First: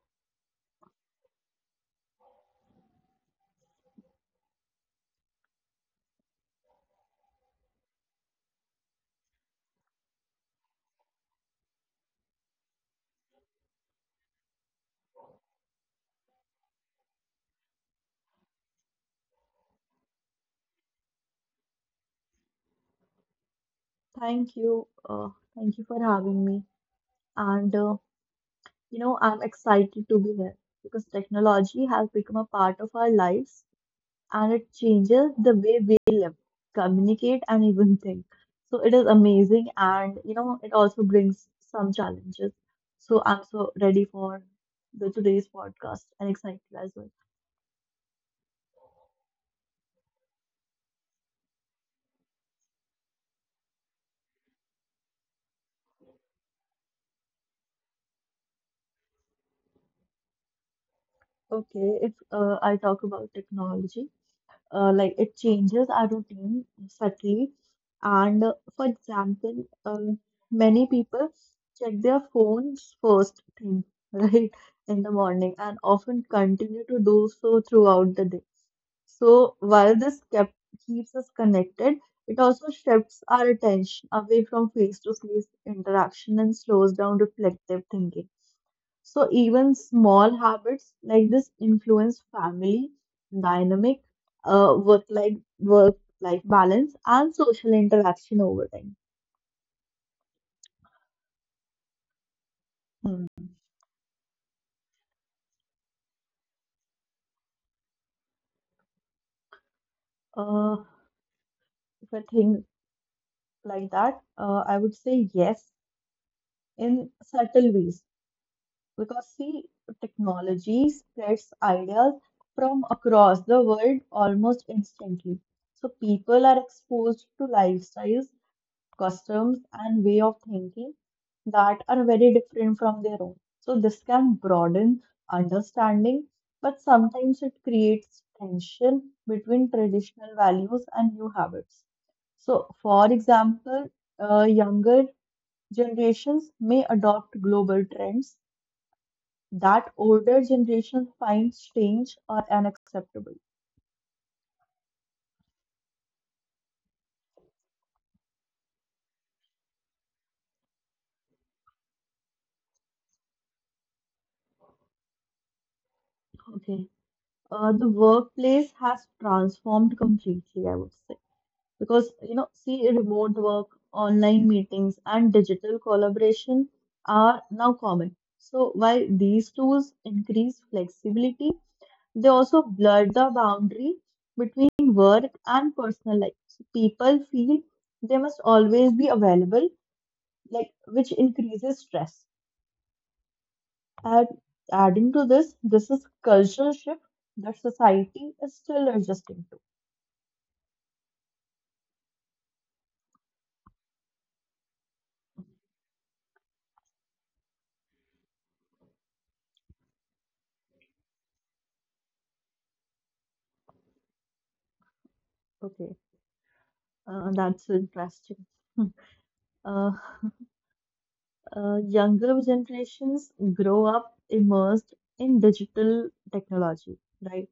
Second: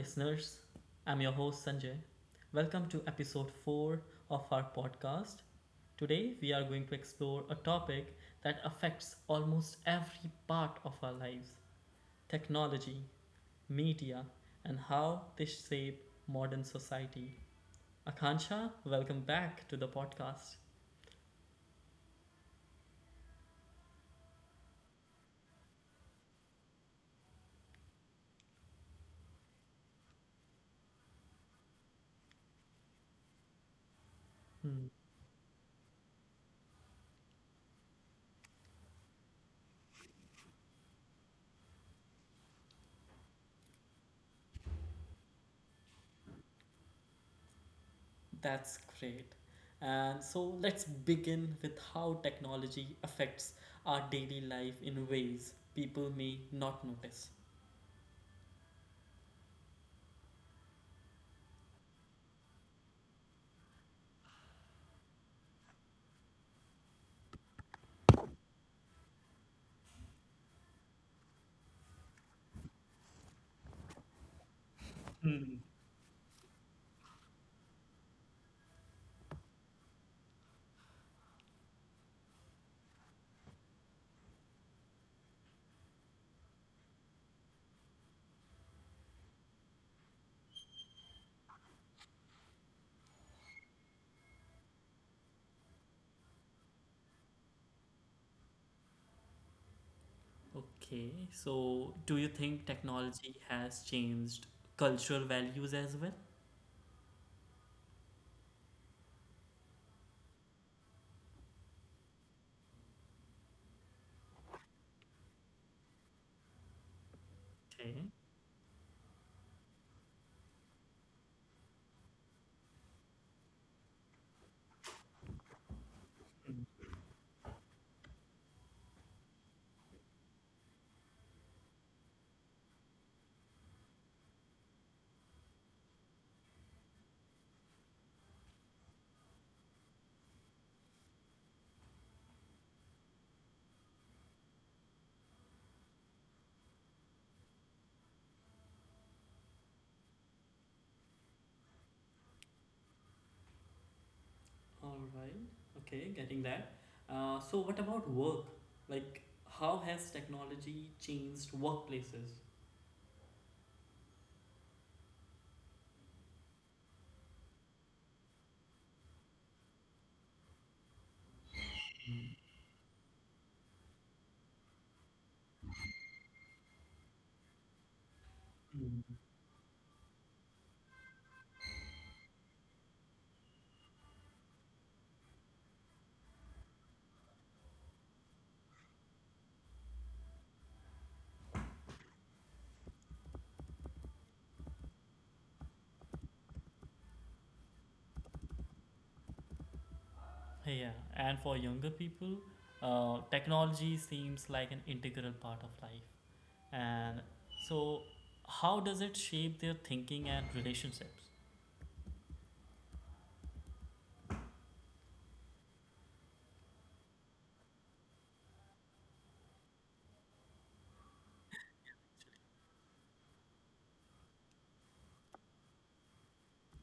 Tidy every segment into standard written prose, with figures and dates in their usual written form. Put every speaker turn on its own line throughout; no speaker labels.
listeners. I'm your host Sanjay. Welcome to episode 4 of our podcast. Today, we are going to explore a topic that affects almost every part of our lives technology, media, and how they shape modern society. Akansha, welcome back to the podcast.
Thank you. Thank you for having me. And uh, I'm excited to be here because technology has become a part of our lives and it
Hmm,
changes the way we live, communicate, and even think. So it is amazing and it also brings some challenges. So I'm so ready for the today's podcast and excited as well.
that's great. And so let's begin with how technology affects our daily life in ways people may not notice.
Okay, if I talk about technology, like it changes our routine subtly. And for example, many people check their phones first thing, right, in the morning and often continue to do so throughout the day. So while this keeps us connected, it also shifts our attention away from face-to-face interaction and slows down reflective thinking. So even small habits like this influence family dynamic, work life balance, and social interaction over time.
Okay, so do you think
Hmm.
technology has changed cultural values as well?
Uh, if I think like that, I would say yes in subtle ways
Okay.
because see, technology spreads ideas from across the world almost instantly. So people are exposed to lifestyles customs, and way of thinking that are very different from their own. So, this can broaden understanding, but sometimes it creates tension between traditional values and new habits. So, for example, younger generations may adopt global trends that older generations find strange or unacceptable.
All right. Okay, getting that. So, what about work? Like, how has technology changed workplaces?
Okay. The workplace has transformed completely, I would say. Because you know see remote work, online meetings, and digital collaboration are now common. So while these tools increase flexibility, they also blur the boundary between work and personal life. So people feel they must always be available, like, which increases stress. And adding to this, this is cultural shift that society is still adjusting
Yeah, and for younger people, technology seems like an integral part of life. And so, how does it shape their thinking and relationships?
to. Okay, that's interesting. uh, Younger generations grow up immersed in digital technology, right?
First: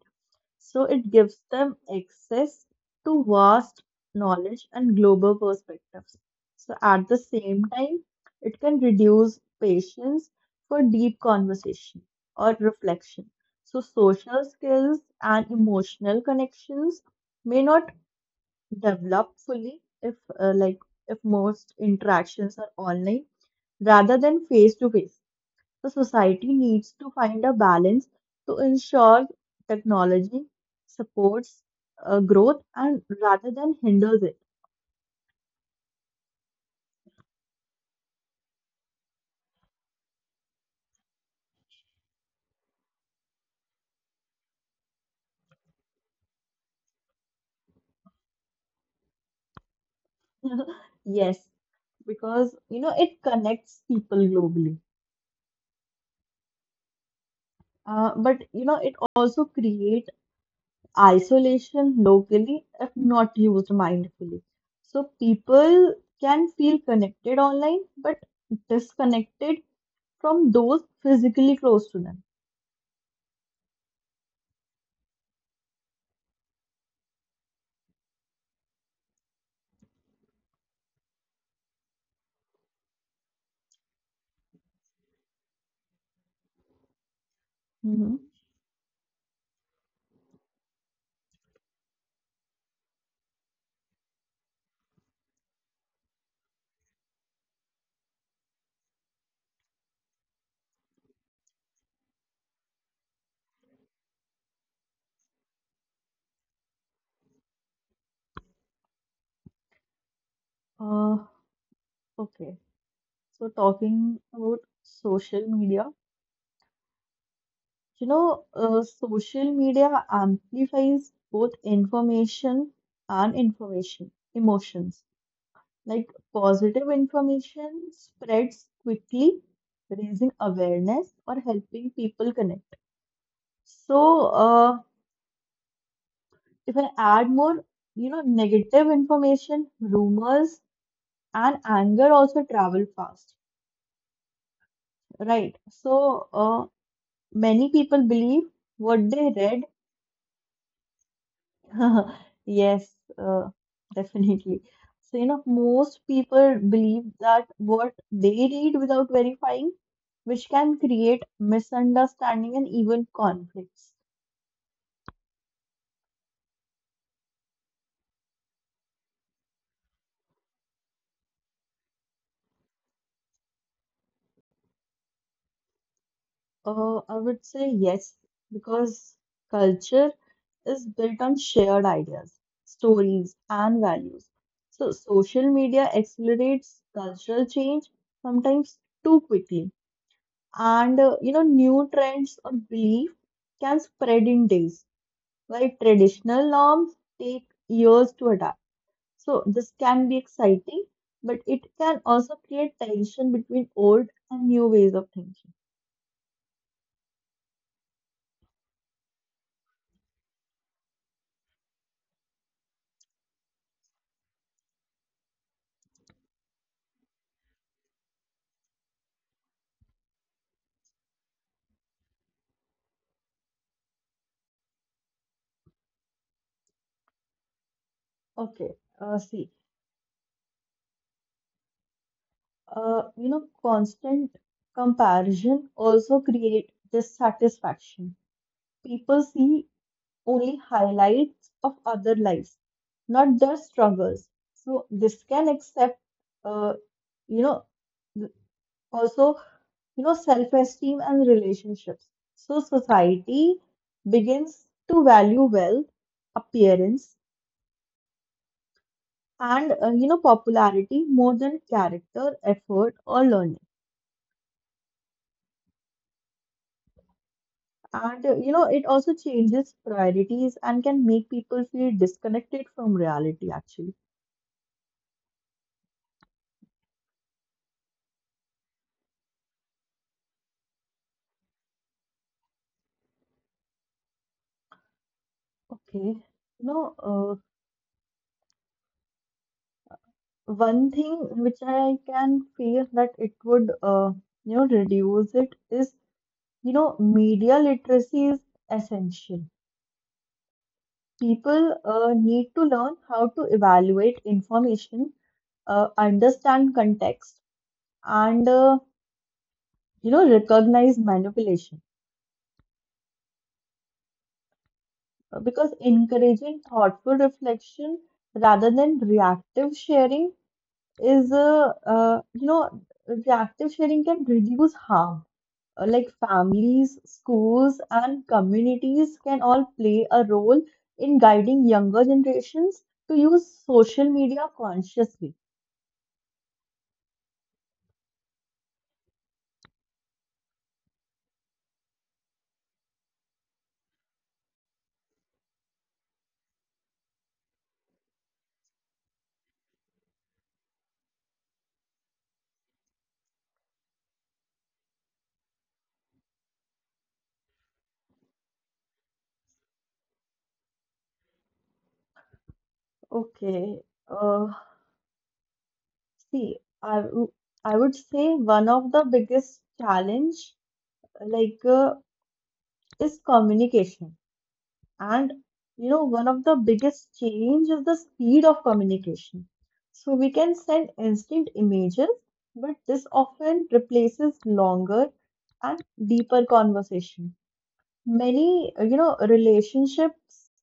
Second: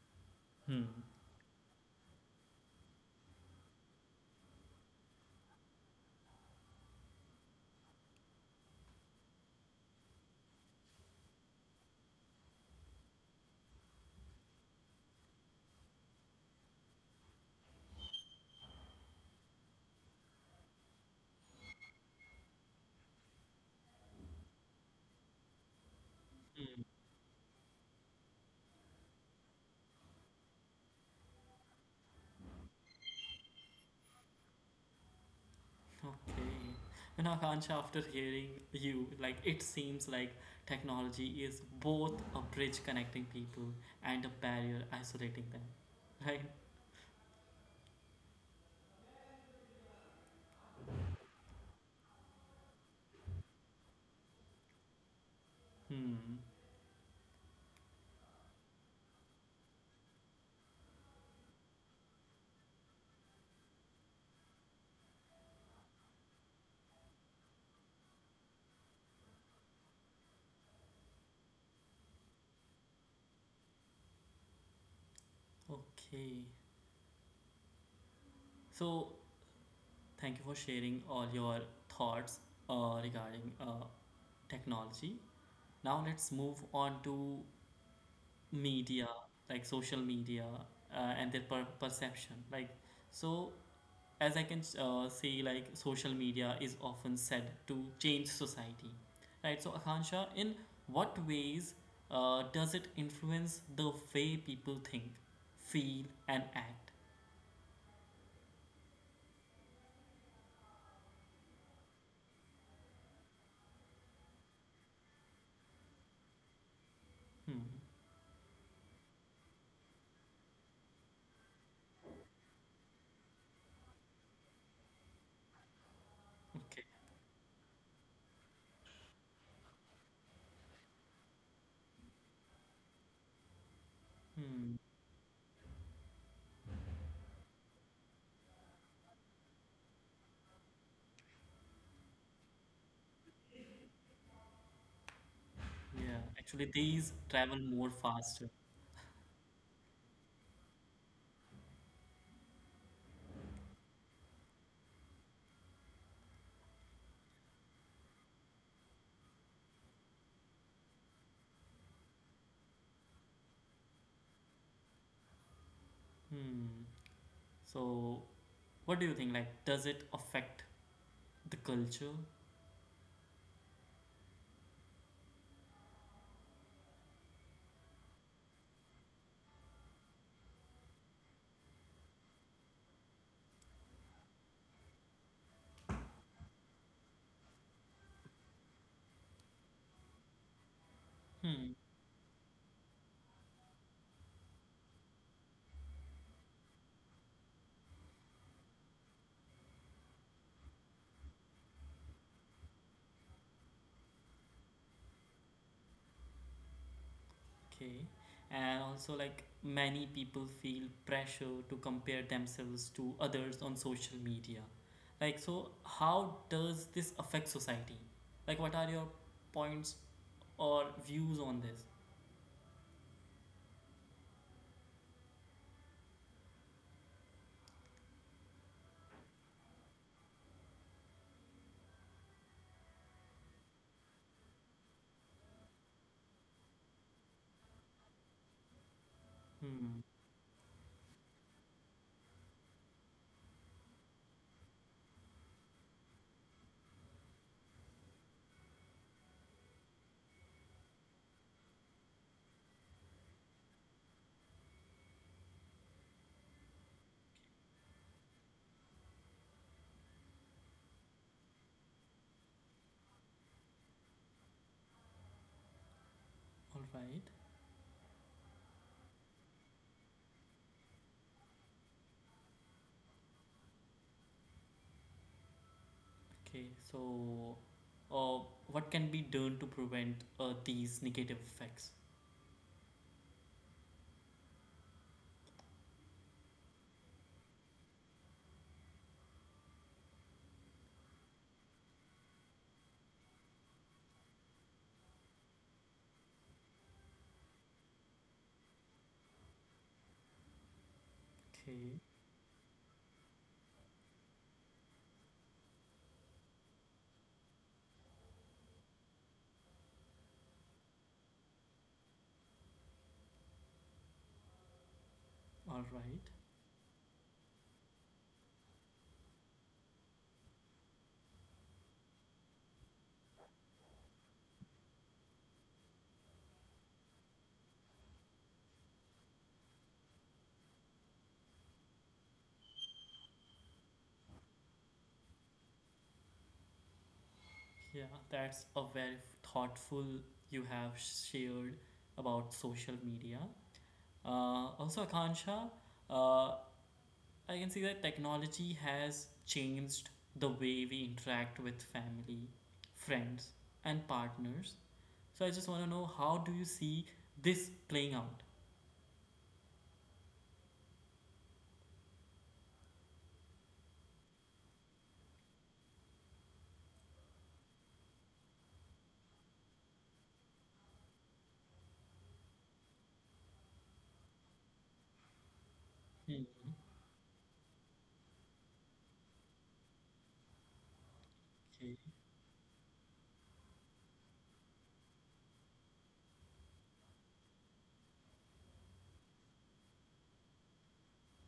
So
Hmm.
it gives them access to vast knowledge and global perspectives. So at the same time, it can reduce patience for deep conversation or reflection. So social skills and emotional connections may not develop fully if most interactions are online rather than face to face. The society needs to find a balance to ensure technology supports growth and rather than hinders it.
Okay. And Akansha, after hearing you, like it seems like technology is both a bridge connecting people and a barrier isolating them. Right?
Yes, because it connects people globally,
Hmm.
but it also creates isolation locally if not used mindfully. So people can feel connected online, but disconnected from those physically close to them.
Okay. So thank you for sharing all your thoughts regarding technology. Now let's move on to media,
Mhm.
like social media and their perception. Like, so as I can say, like social media is often said to change society, right? So, Akansha, in what ways does it influence the way people think, feel, and act?
Uh, Okay, so talking about social media,
Hmm.
social media amplifies both information and information emotions. Like
Okay.
positive information spreads quickly, raising awareness or helping people connect. So, if I add more, negative information, rumors, and anger also travel fast,
Yeah.
right?
Actually, these
So,
travel more faster.
many people believe what they read. Yes, uh, definitely. So, most people believe that what they read without verifying, which can create misunderstanding and even conflicts.
Hmm. So, what do you think? Like, does it affect the culture?
I would say yes, because culture is built on shared ideas, stories, and values. So, social media accelerates cultural change sometimes too quickly. And
Hmm,
uh, you know, new trends or belief can spread in days, while traditional norms take years to adapt. So this can be exciting, but it can also create tension between old and new ways of thinking.
okay. And also, like, many people feel pressure to compare themselves to others on social media. Like, so how does this affect society? Like, what are your points or views on this?
Okay, uh, see, constant comparison also create dissatisfaction. People
Hmm.
see only highlights of other lives, not their struggles. So this can accept, uh, you know, th- also, self-esteem and relationships. So society begins to value wealth, appearance, and popularity more than character, effort, or learning.
All right.
And it also changes priorities and can make people feel disconnected from reality, actually.
Okay. So, uh, what can be done to prevent these negative effects?
Okay. Know. uh, One thing which I can feel that it would, reduce it is, media literacy is essential.
Okay.
People need to learn how to evaluate information, understand context, and recognize manipulation.
All right.
Because encouraging thoughtful reflection rather than reactive sharing is reactive sharing can reduce harm. Like families, schools, and communities can all play a role in guiding younger generations to use social media consciously.
Yeah, that's a very thoughtful you have shared about social media. Also, Akansha, uh, I can see that technology has changed the way we interact with family, friends, and partners. So I just want to know how do you see this playing out?
Okay, uh, see i w- I would say one of the biggest challenge like uh, is communication. And one of the biggest change is the speed of communication. So we can send
Okay.
instant images, but this often replaces longer and deeper conversation. Many, relationships,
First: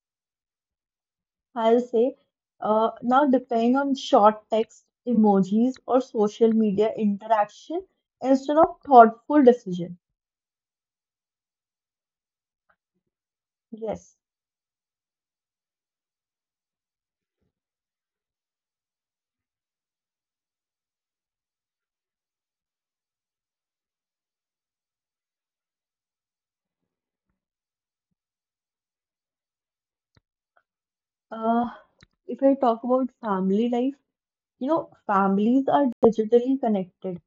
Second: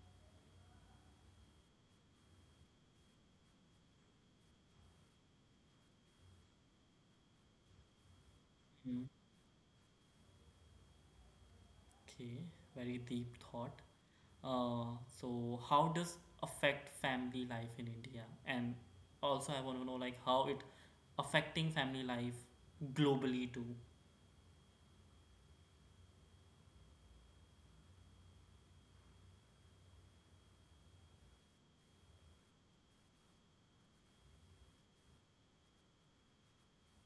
I'll say, now depend on short text, emojis, or social media interaction instead of
Mm,
thoughtful decision.
okay. Very deep thought.
Yes.
So how does affect family life in India? And also I want to know like how it affecting family life globally too.
Uh, if I talk about family life. You know, families are digitally connected,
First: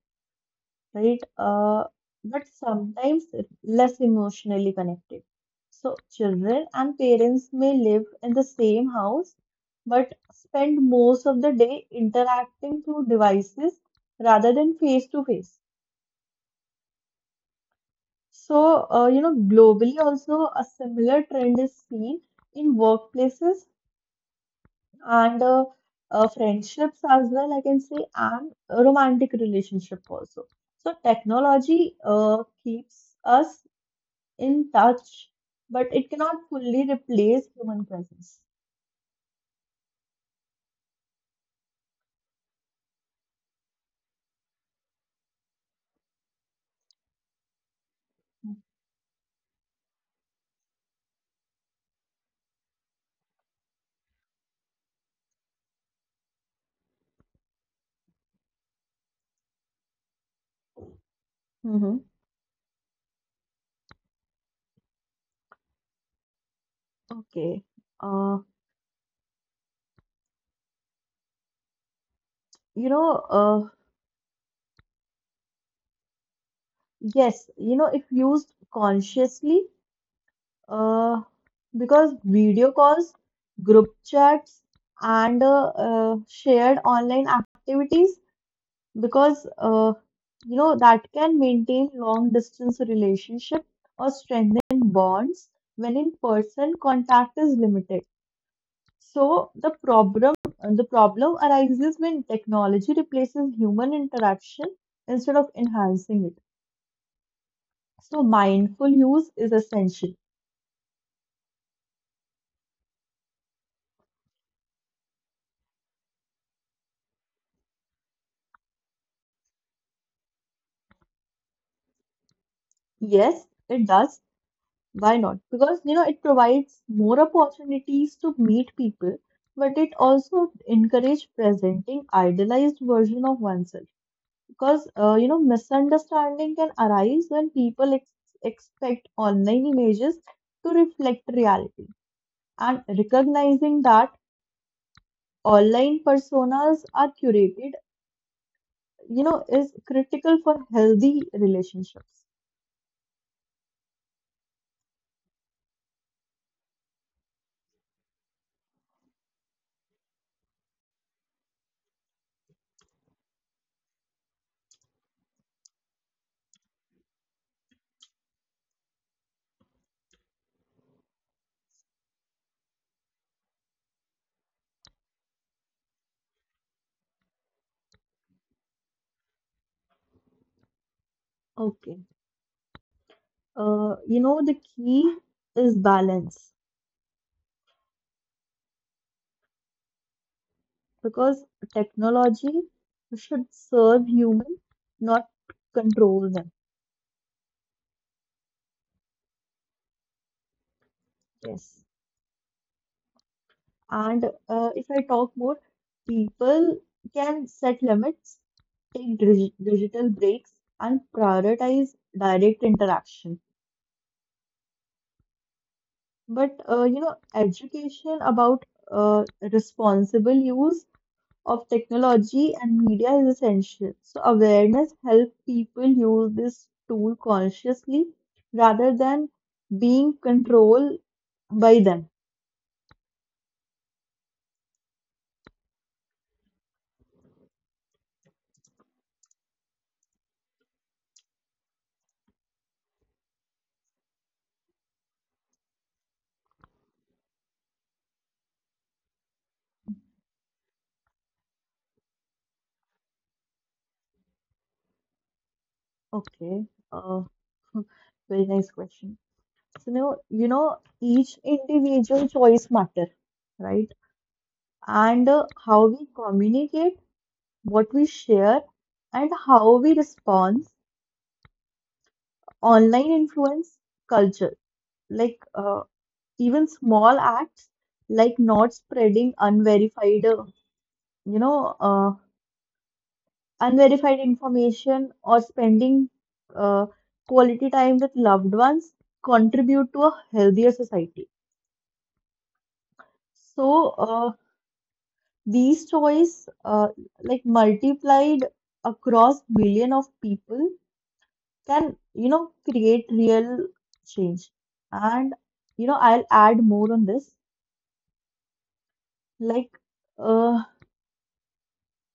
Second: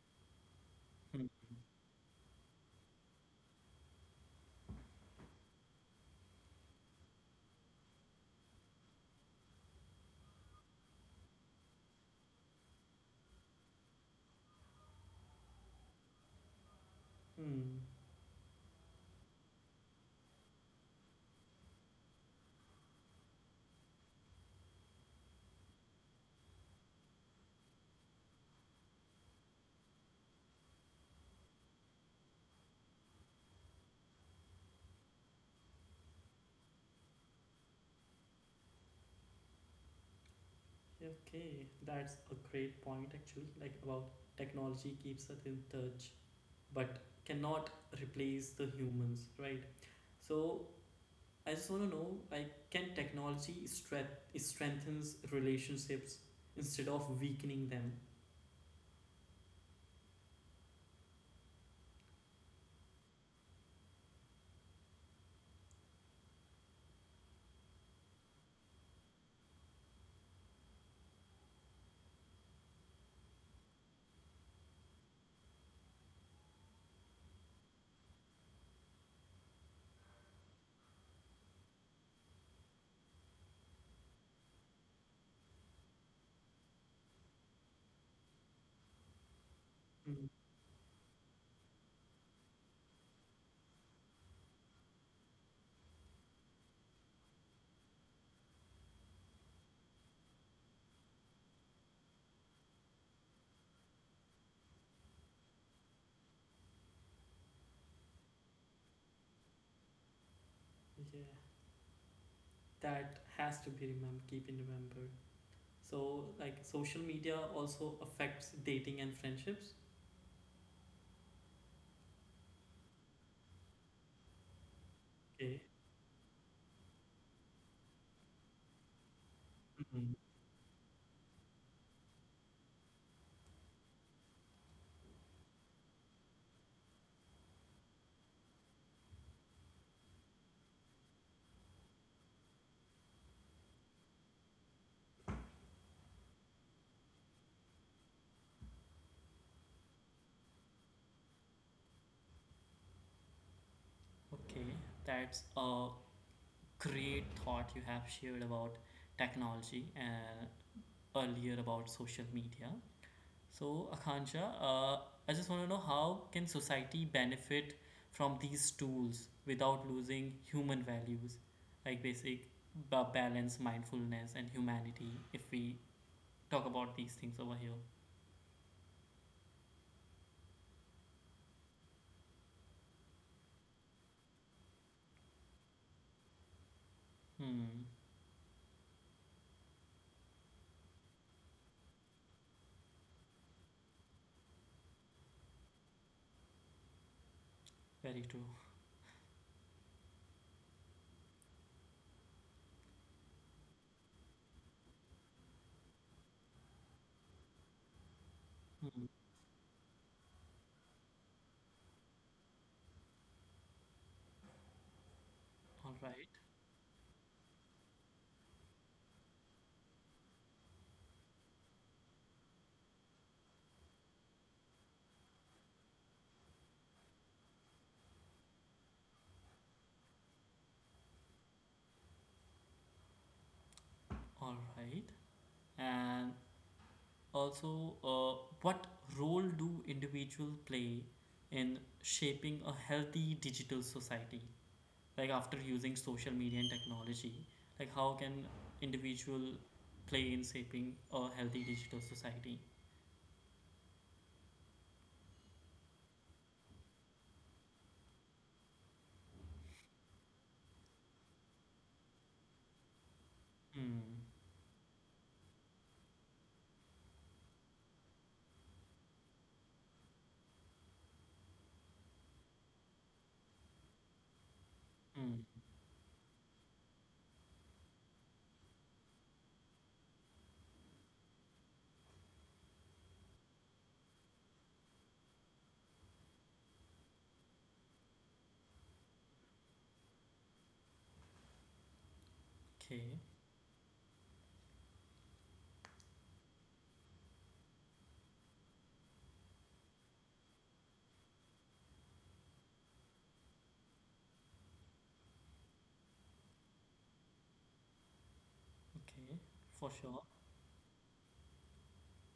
right?
Hmm.
But sometimes less emotionally connected. So children and parents may live in the same house, but spend most of the day interacting through devices rather than face to face.
Hmm.
So, globally also a similar trend is seen in workplaces and friendships as well, I can say, and a romantic relationship also. So technology keeps us in touch, but it cannot fully replace human presence.
Okay, that's a great point actually, like about technology keeps us in touch but cannot replace the humans, right? So I just want to know, like, can technology strength strengthens relationships instead of weakening them?
Mm-hmm. Okay. Uh, you know, uh, yes, you know, if used consciously, uh, because video calls, group chats, and shared online activities because
Mm.
that can maintain long distance relationship or strengthen bonds when in person contact is limited. So the problem arises when technology replaces human interaction instead of enhancing it. So mindful use is essential.
Yeah, that has to be remember, keep in remember. So like, social media also affects dating and friendships.
Yes it does, why not, because
Okay.
it provides more opportunities to meet people, but it
Mhm.
also encourages presenting idealized version of oneself. Because misunderstanding can arise when people expect online images to reflect reality. And recognizing that online personas are curated, is critical for healthy relationships.
Okay, that's a great thought you have shared about technology and earlier about social media. So, Akansha, I just want to know how can society benefit from these tools without losing human values, like basic balance, mindfulness, and humanity. If we talk about these things over here,
Okay, the key is balance
hmm,
because technology should serve human not control them.
very true.
Yes. And if I talk more, people can set limits, take
Hmm.
digital breaks, and prioritize direct interaction.
All
But
right,
education about responsible use of technology and media is essential. So awareness helps people use this tool consciously rather than being controlled by them.
all right, and also, what role do individuals play in shaping a healthy digital society? Like after using social media and technology, like how can individual play in shaping a healthy digital society?
Okay, uh, very nice question. So now, each individual choice matter, right?
Mm,
And how we communicate, what we share, and how we respond, online influence culture. Like
mm,
even small acts, like not spreading unverified, you know, uh, unverified information or spending uh, quality time with loved ones contribute to a healthier society.
okay,
So, these toys, like multiplied across billion of people, can create real change. And I'll add more on this.
okay, for
Like,
sure.
uh,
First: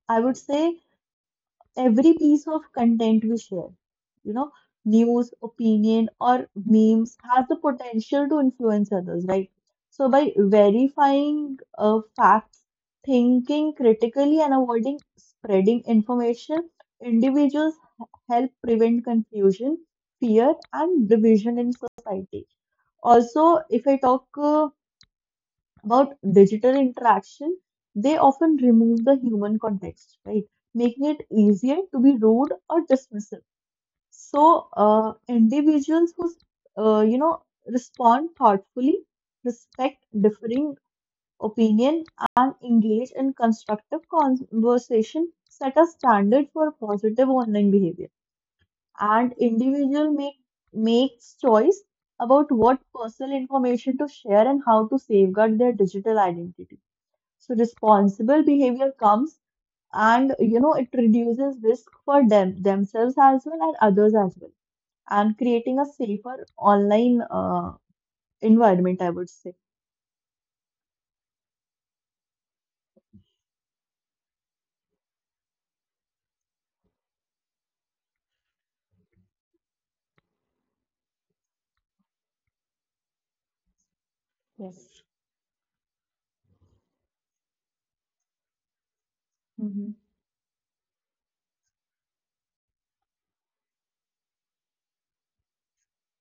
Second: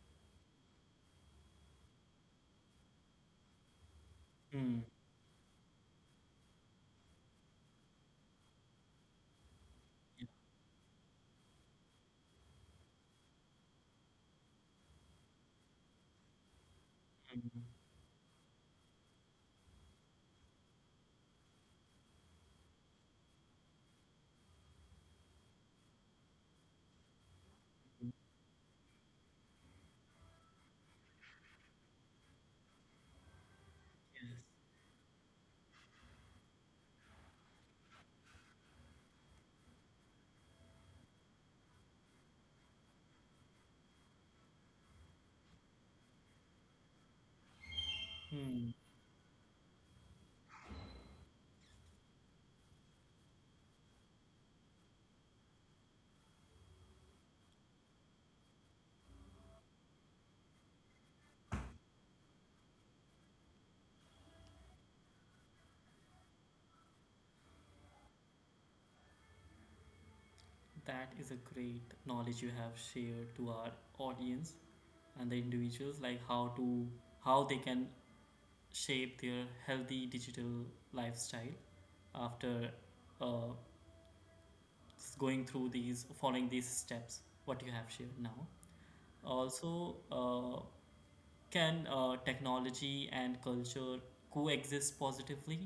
I would say every piece of content we share, you know,
Mm,
news, opinion, or memes has the potential to influence others, right? So, by
yeah,
verifying facts, thinking critically, and avoiding spreading information, individuals
mm,
help prevent confusion, fear, and division in society. Also, if I talk about digital interaction, they often
mm,
remove the human context, right? Making it easier to be rude or dismissive. So,
yes.
individuals who, respond thoughtfully, respect differing opinion, and engage in constructive conversation set a standard for positive online behavior. And
Hmm,
individual makes choice about what personal information to share and how to safeguard their digital identity. So responsible behavior comes and it reduces risk for themselves as well and others as well, and creating a safer online environment, I would say.
that is a great knowledge you have shared to our audience and the individuals, like how to how they can shape their healthy digital lifestyle after uh,
Yes.
going through these following these steps what you have shared now.
Hmm.
Also, can technology and culture coexist positively?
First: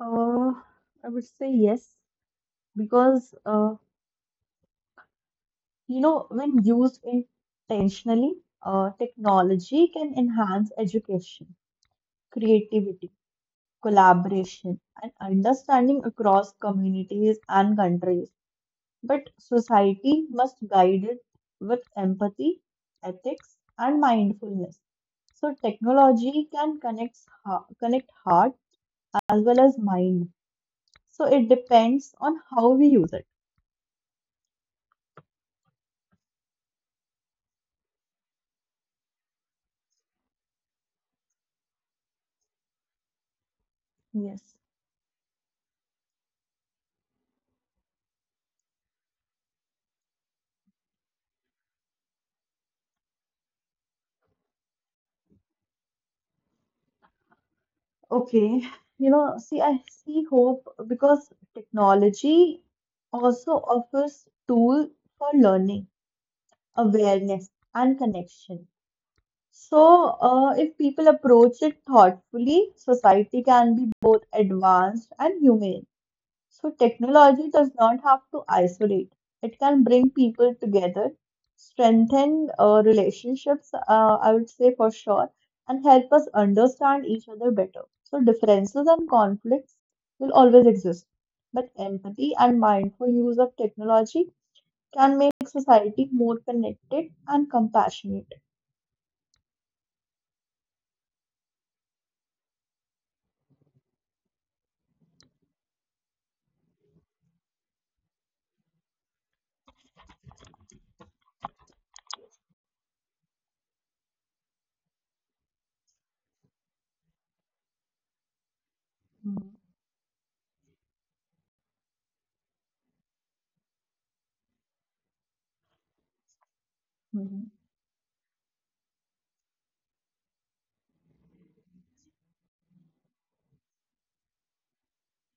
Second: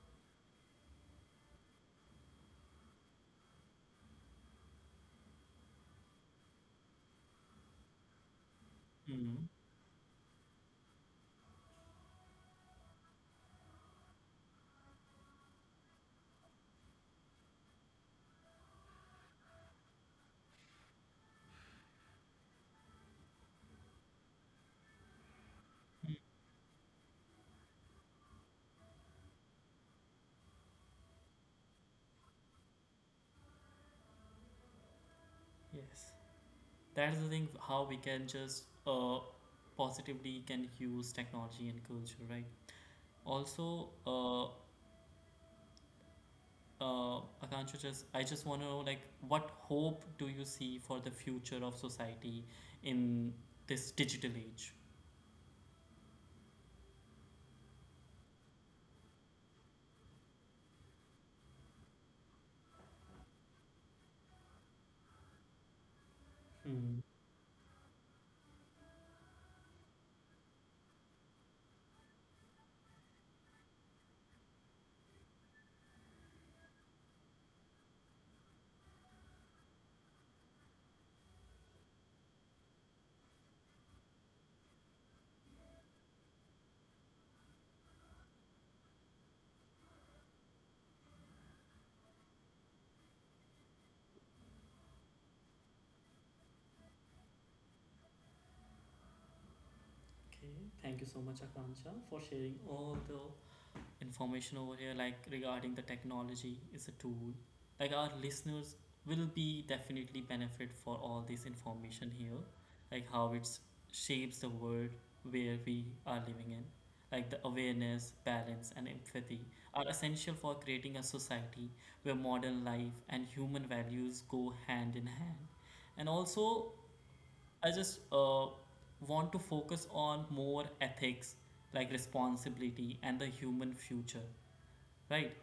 Uh, I would say yes, because uh, when used intentionally,
Mm.
technology can enhance education, creativity, collaboration, and understanding across communities and countries. But society must guide it with empathy, ethics, and mindfulness. So
Mm.
technology can connect, connect heart as well as mind. So it depends on how we use it.
Yes, that is the thing how we can just positively can use technology and culture, right? Also,
Yes.
Akansha, just I just want to know like what hope do you see for the future of society in this digital age?
Okay. You know, see, I see hope because technology also offers tool for learning,
Mm.
awareness, and connection. So, if people approach it thoughtfully, society can be both advanced and humane. So, technology does not have to isolate, it can bring people together, strengthen relationships, I would say for sure, and help us understand each other better. So, differences and conflicts will always exist, but empathy and mindful use of technology can make society more connected and compassionate.
Okay, thank you so much, Akansha, for sharing all the information over here, like regarding the technology is a tool. Like our listeners will be definitely benefit for all this information here, like how it shapes the world where we are living in. Like the awareness, balance, and empathy
Mhm,
are essential for creating a society where modern life and human values go hand in hand. And also,
mhm,
I just want to focus on more ethics like responsibility and the human future. Right.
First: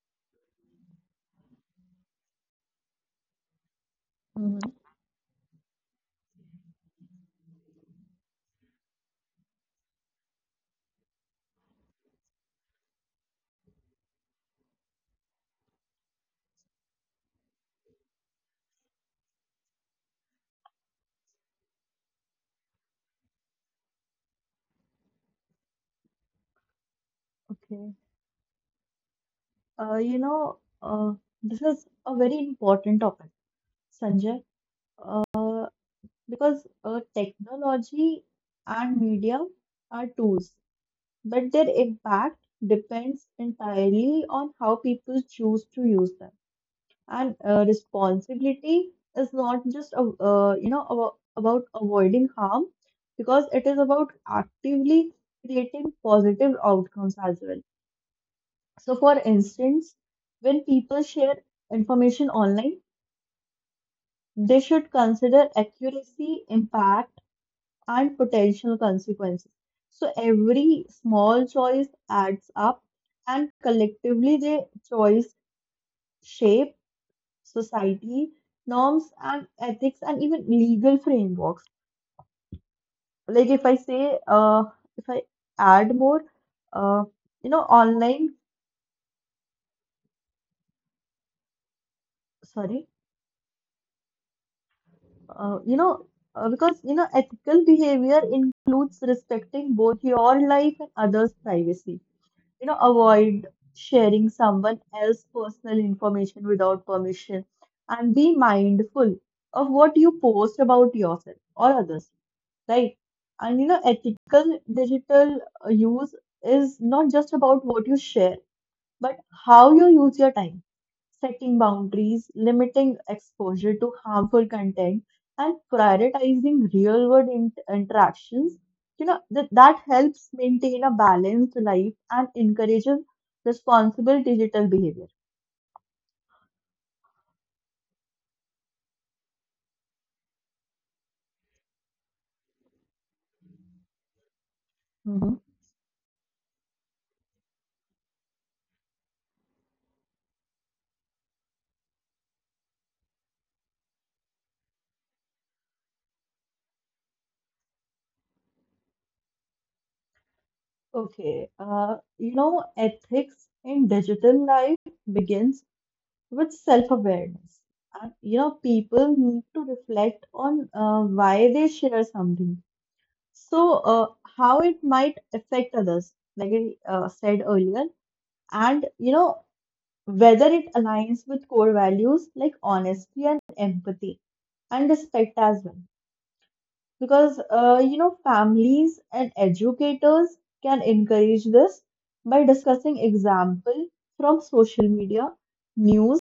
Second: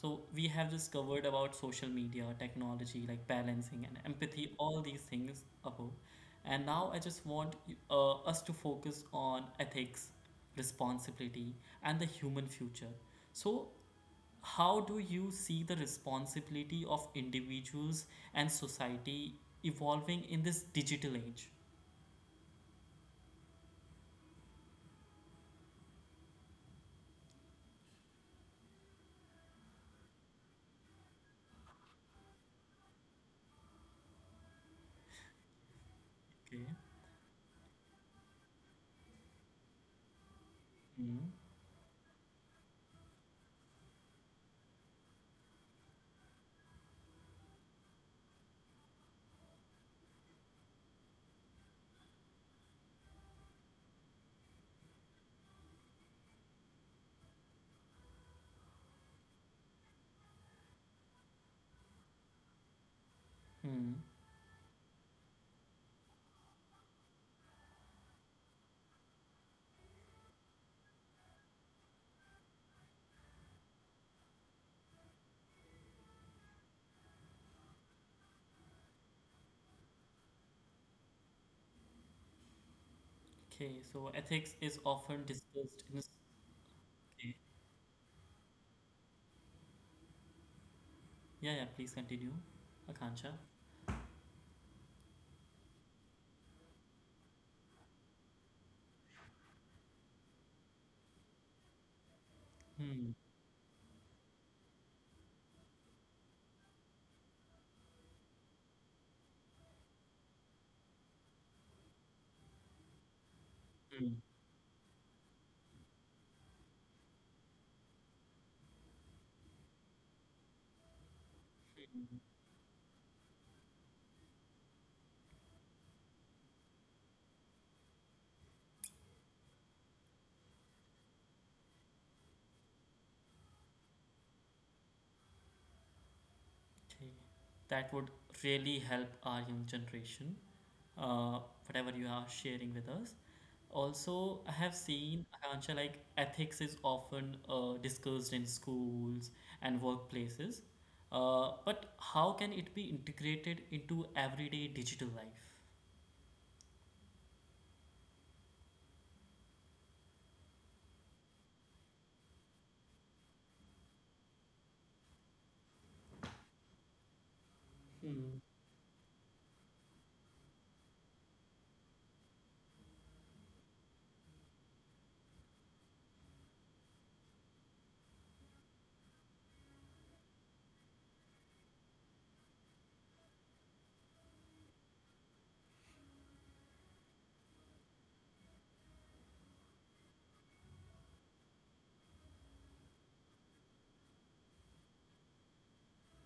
So we have just covered about social media, technology, like balancing and empathy, all
mhm.
these things above. And now I just want us to focus on ethics, responsibility, and the human future. So how do you see the responsibility of individuals and society evolving in this digital age?
Okay. Uh, you know, uh, this is a very important topic, Sanjay, uh,
Okay.
because technology and media are tools,
Hmm.
but their impact depends entirely on how people choose to use them. And responsibility is not just a, about avoiding harm, because it is about actively creating positive outcomes as well. So, for instance, when people share information online,
Hmm.
they should consider accuracy, impact, and potential consequences. So, every small choice adds up, and collectively, the choice shape society, norms, and ethics, and even legal frameworks. Like,
Okay.
if I
So
say,
ethics is often
if I
discussed in. Okay.
add more, uh, online,
Yeah. Yeah. Please continue,
sorry
Akansha.
uh, you know, because ethical behavior includes respecting both your life and others' privacy.
Hmm,
Avoid sharing someone else's personal information without permission, and be mindful of what you post about yourself or others, right? And
hmm,
ethical digital use is not just about what you share, but how you use your time, setting
hmm.
boundaries, limiting exposure to harmful content, and prioritizing real world interactions. That helps maintain a balanced life and encourages responsible digital behavior.
Okay. That would really help our young generation, uh, whatever you are sharing with us. Also, I have seen,
Hmm.
Akansha, like ethics is often discussed in schools and workplaces, but how can it be integrated into everyday digital life?
Okay, ethics in digital life begins with self-awareness. And
Hmm,
people need to reflect on why they share something. So, uh, how it might affect others, like I said earlier, and whether it aligns with core values like honesty and empathy and respect as well. Because families and educators can encourage this by discussing example from social media, news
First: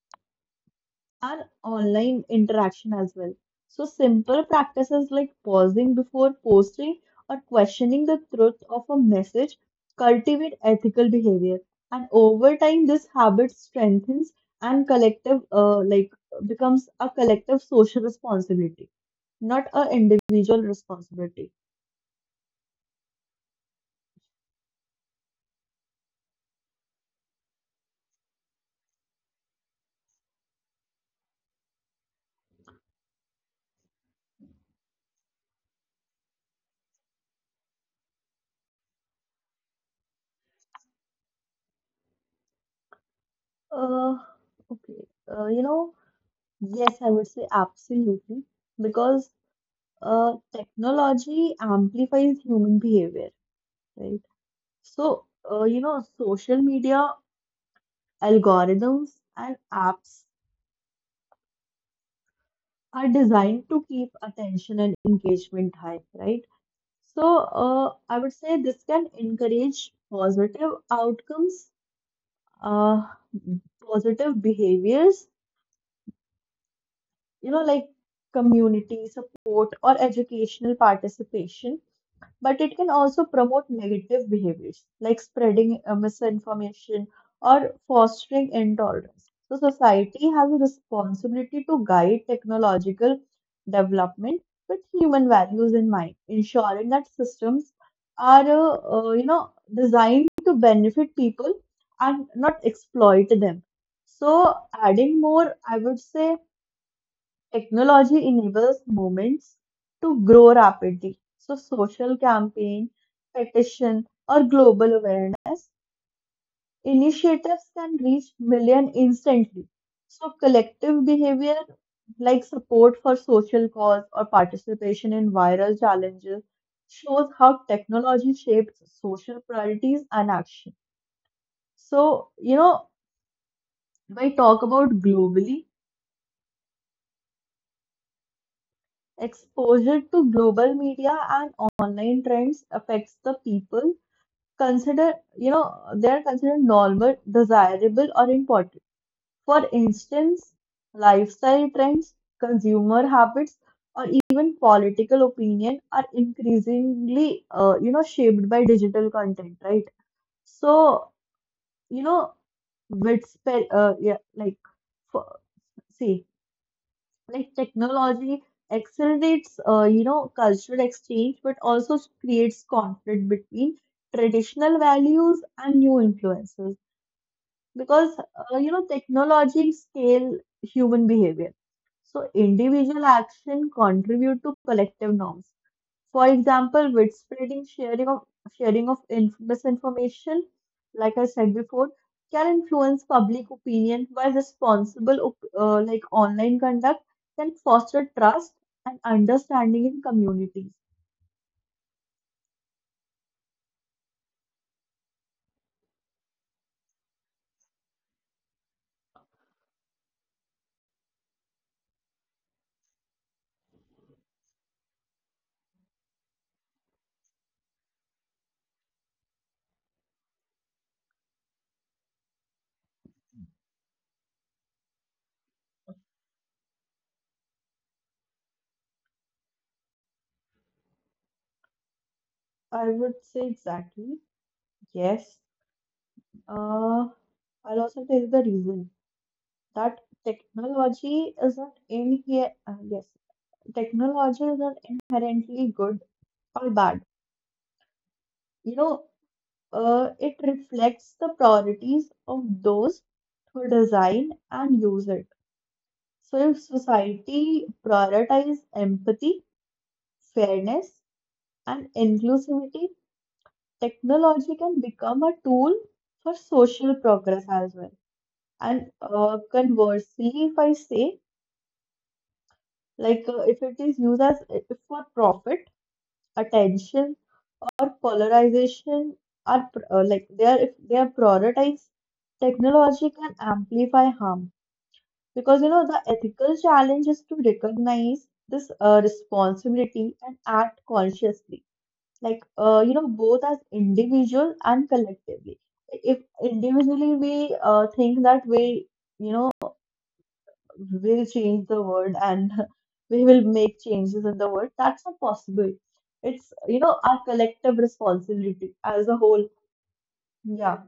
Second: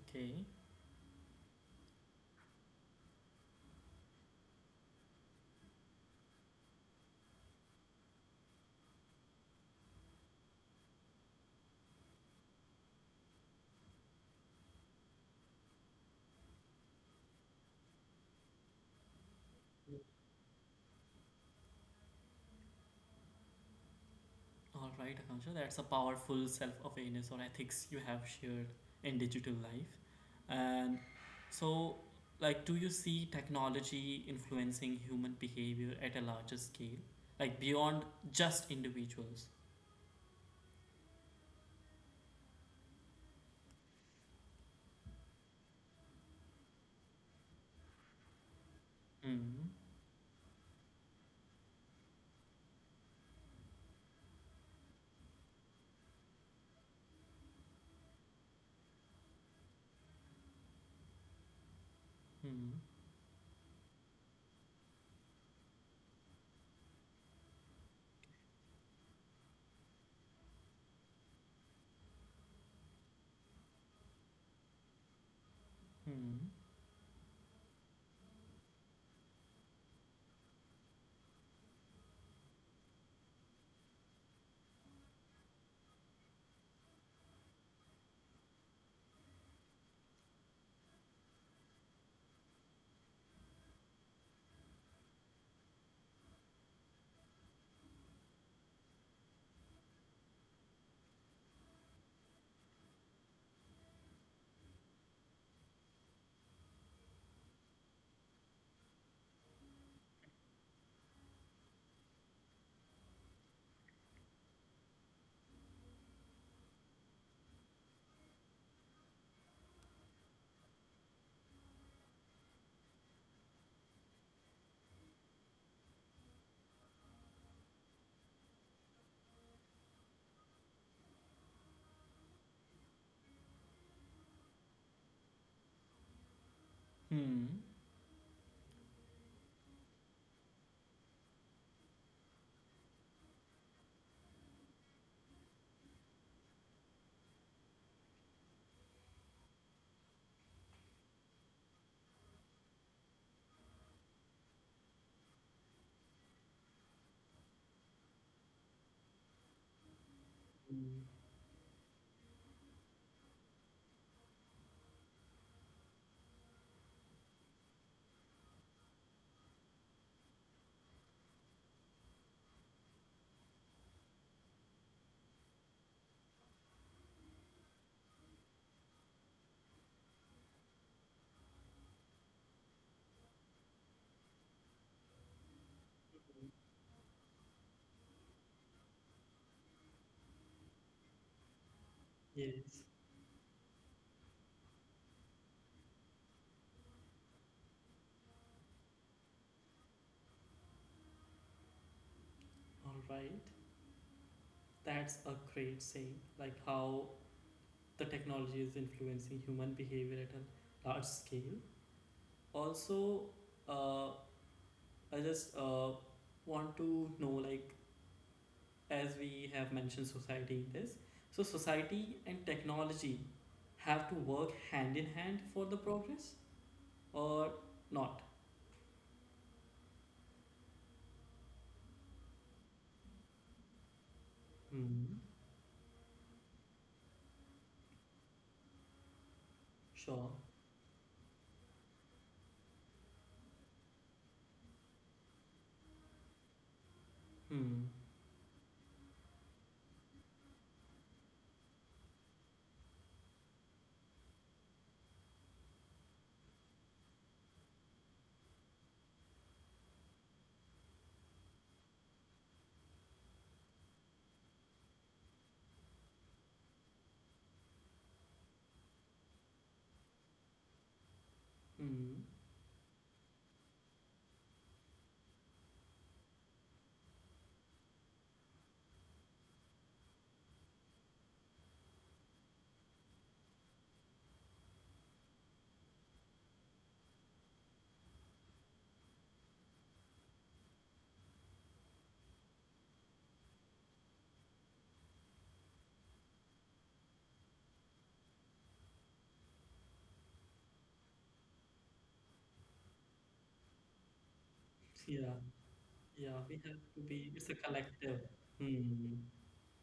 okay.
and online interaction as well. So, simple practices like pausing before posting or questioning the truth of a message cultivate ethical behavior. And over time, this habit strengthens and becomes a collective social responsibility, not an individual responsibility.
All right, Akansha, that's a powerful self awareness or ethics you have shared in digital life. And so, like, do you see technology influencing human behavior at a larger scale, like beyond just individuals?
Uh, okay. Uh, you know, yes, I would say absolutely because
Hmm.
technology amplifies human behavior, right? So, social media algorithms and apps
Hmm.
are designed to keep attention and engagement high, right? So, I would say this can encourage positive outcomes, uh, positive behaviors,
Hmm.
like community support or educational participation. But it can also promote negative behaviors like spreading misinformation or fostering intolerance. So, society has a responsibility to guide technological development with human values in mind, ensuring that systems are, designed to benefit people and not exploit them. So, adding more, I would say technology enables movements to grow rapidly. So, social campaign, petition, or global awareness initiatives can reach million instantly. So, collective behavior like support for social cause or participation in viral challenges shows how technology shapes social priorities and action. So, when I talk about globally,
Hmm.
exposure to global media and online trends affects the people consider, they are considered normal, desirable, or important. For instance, lifestyle trends, consumer habits, or even political opinion are increasingly, shaped by digital content, right? So,
Hmm.
you know, with, spe- yeah, like, for, see, like technology accelerates cultural exchange but also creates conflict between traditional values and new influences, because technology scale human behavior. So individual action contribute to collective norms, for example, with spreading sharing of inf misinformation, like I said before, can influence
Yes.
public opinion, while responsible like online conduct can foster trust and understanding in communities.
All right. That's a great saying. Like how the technology is influencing human behavior at a large scale. Also, uh, I just want to know, like, as we have mentioned society in this, so society and technology have to work hand in hand for the progress or not?
I would say exactly yes.
Hmm.
Uh, I'll also tell you the reason that
Sure.
technology is not in here. Yes, technology is not inherently good or bad.
Hmm.
You know, it reflects the priorities of those who design and use it. So, if society prioritizes empathy, fairness, and inclusivity, technology can become a tool for social progress as well. And conversely, if I say,
Hmm.
if it is used as if for profit, attention, or polarization are pr- like they are if they are prioritized, technology can amplify harm. Because the ethical challenge is to recognize this responsibility and act consciously, both as individual and collectively. If individually we think that we, you know, will change the world and we will make changes in the world, that's not possible.
Yeah.
It's our
Yeah. We have
collective
to be. It's a
responsibility as
collective.
a whole.
Hmm.
Yeah,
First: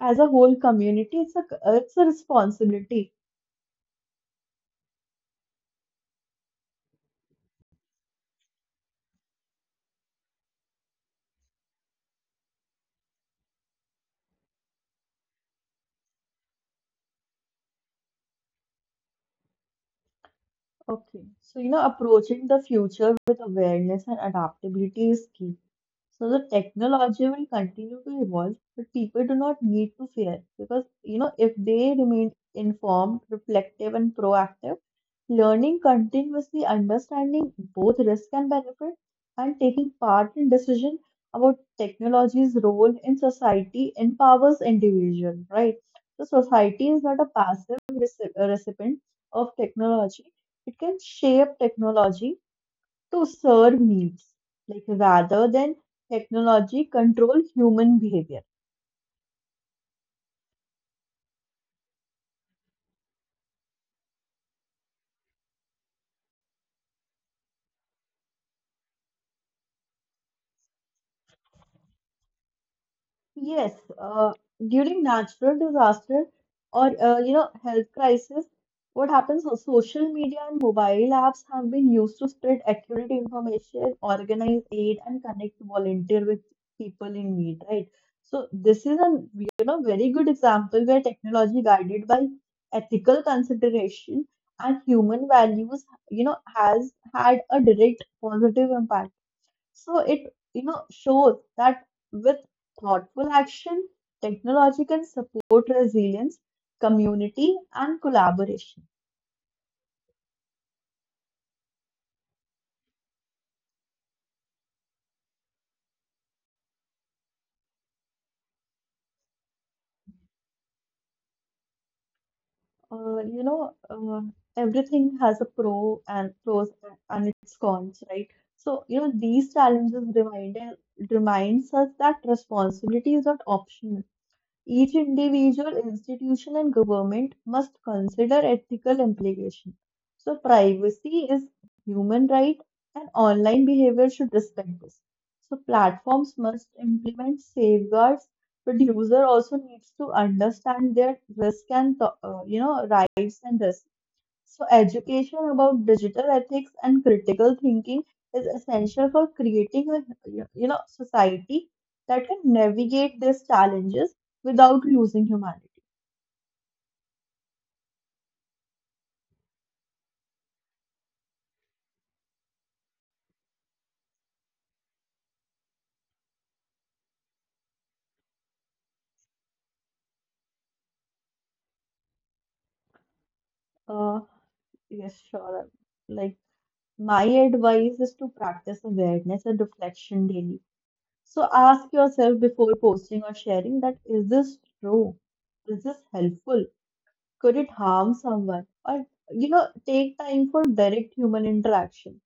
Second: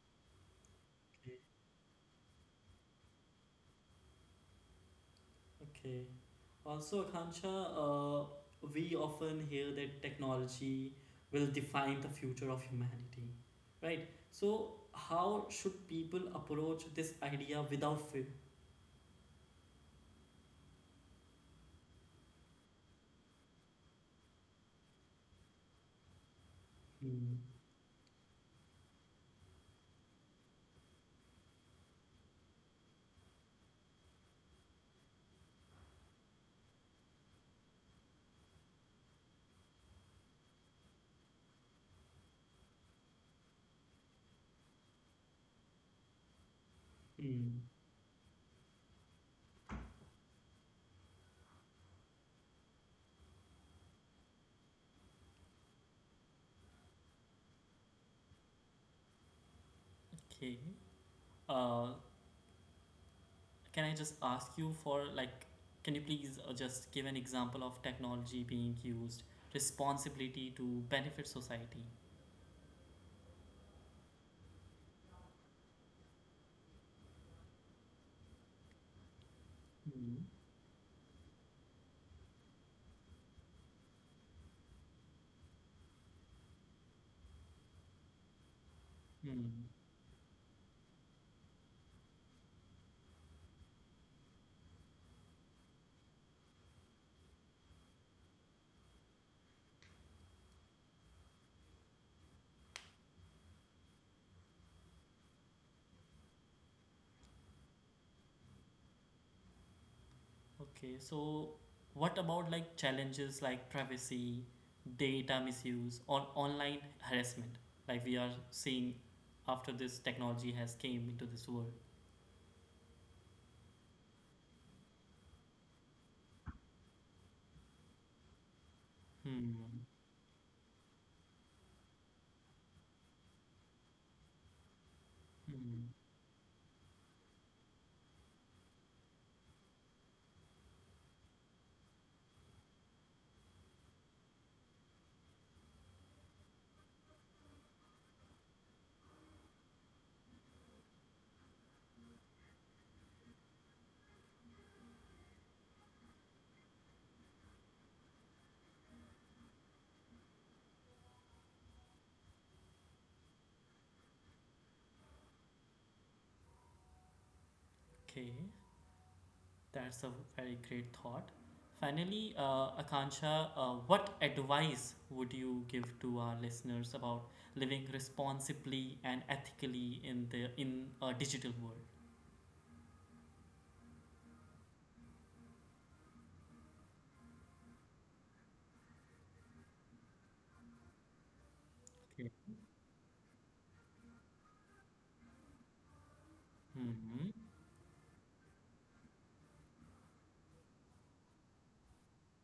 as a whole community, it's
Okay.
a it's a responsibility.
Okay. Also, Akanksha, we often hear that technology will define the future of humanity, right? So, how should people approach this idea without fear?
Okay, so approaching the future with awareness and adaptability is key. So the
Hmm.
technology will continue to evolve, but people do not need to fear because if they remain informed, reflective, and proactive, learning continuously, understanding both risk and benefit, and taking part in decision about technology's role in society empowers individual, right? So society
Hmm.
is not a passive recipient of technology. It can shape technology to serve needs, like rather than technology control human behavior.
Okay. Uh, can I just ask you for like, can you please just give an example of technology being used responsibility to benefit society?
Yes, uh, during natural disaster or health crisis, what happens? So
Hmm.
social media and mobile apps have been used to spread accurate information, organize aid, and connect volunteer with people in need. Right. So this is a
Hmm.
very good example where technology guided by ethical consideration and human values has had a direct positive impact. So it, shows that with thoughtful action, technology can support resilience, community, and collaboration.
Okay, so what about like challenges like privacy, data misuse, or online harassment? Like we are seeing after this technology has came into this world.
Uh, you know, uh, Everything has a pro and pros and its cons, right? So, these
Hmm.
challenges reminds us that responsibility is not optional. Each individual
Hmm.
institution and government must consider ethical implications. So, privacy is human right and online behavior should respect this. So, platforms must implement safeguards, but user also needs to understand their risk and, th- you know, rights and risks. So, education about digital ethics and critical thinking is essential for creating a society that can navigate these challenges without losing humanity.
Okay, that's a very great thought. Finally, Akansha, what advice would you give to our listeners about living responsibly and ethically in the in a digital world?
Uh, yes, sure. Like my advice is to practice awareness and reflection daily. So ask
Okay.
yourself before posting or sharing that, is this true? Is this helpful?
Hmm.
Could it harm someone? Or take time for direct human interaction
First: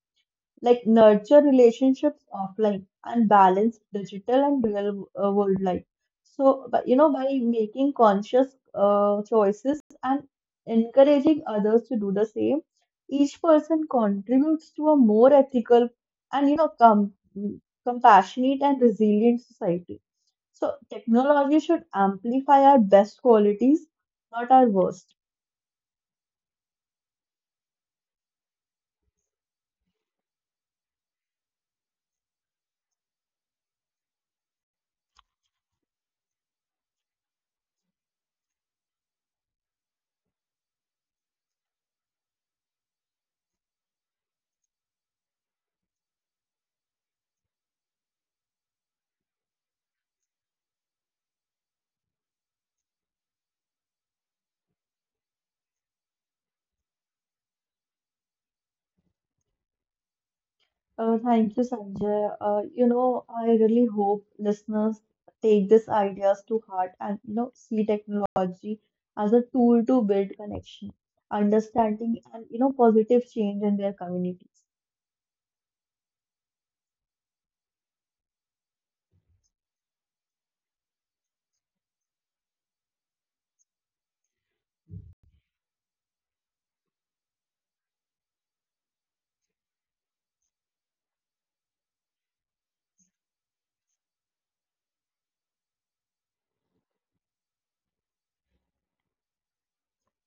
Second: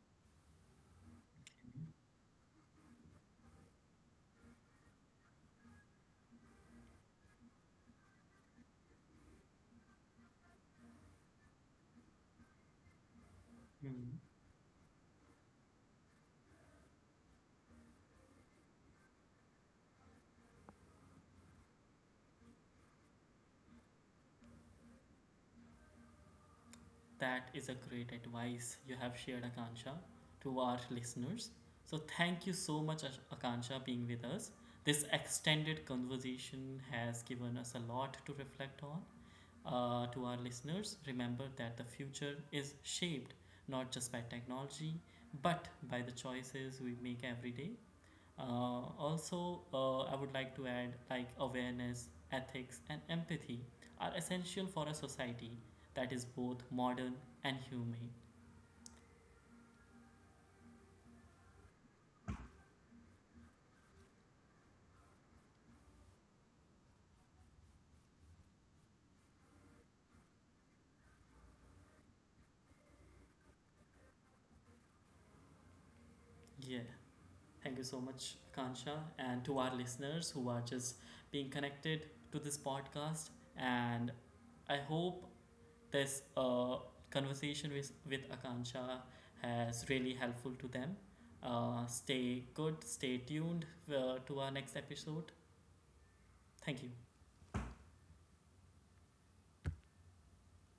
like nurture relationships offline and balance digital and real world life. So, but by making conscious choices and encouraging others to do the same, each person
Hmm.
contributes to a more ethical and compassionate and resilient society. So, technology should amplify our best qualities, not our worst.
That is a great advice you have shared, Akansha, to our listeners. So thank you so much, Akansha, being with us. This extended conversation has given us a lot to reflect on. To our listeners, remember that the future is shaped not just by technology, but by the choices we make every day. Also, I would like to add like awareness, ethics, and empathy are essential for a society that is both modern and humane.
Thank you, Sanjay. I really hope listeners take these ideas to heart and see technology as a tool to build connection, understanding, and positive change in their communities.
Yeah, thank you so much, Kansha, and to our listeners who are just being connected to this podcast. And I hope this conversation with Akansha has really helpful to them. Stay good, stay tuned to our next episode. Thank you.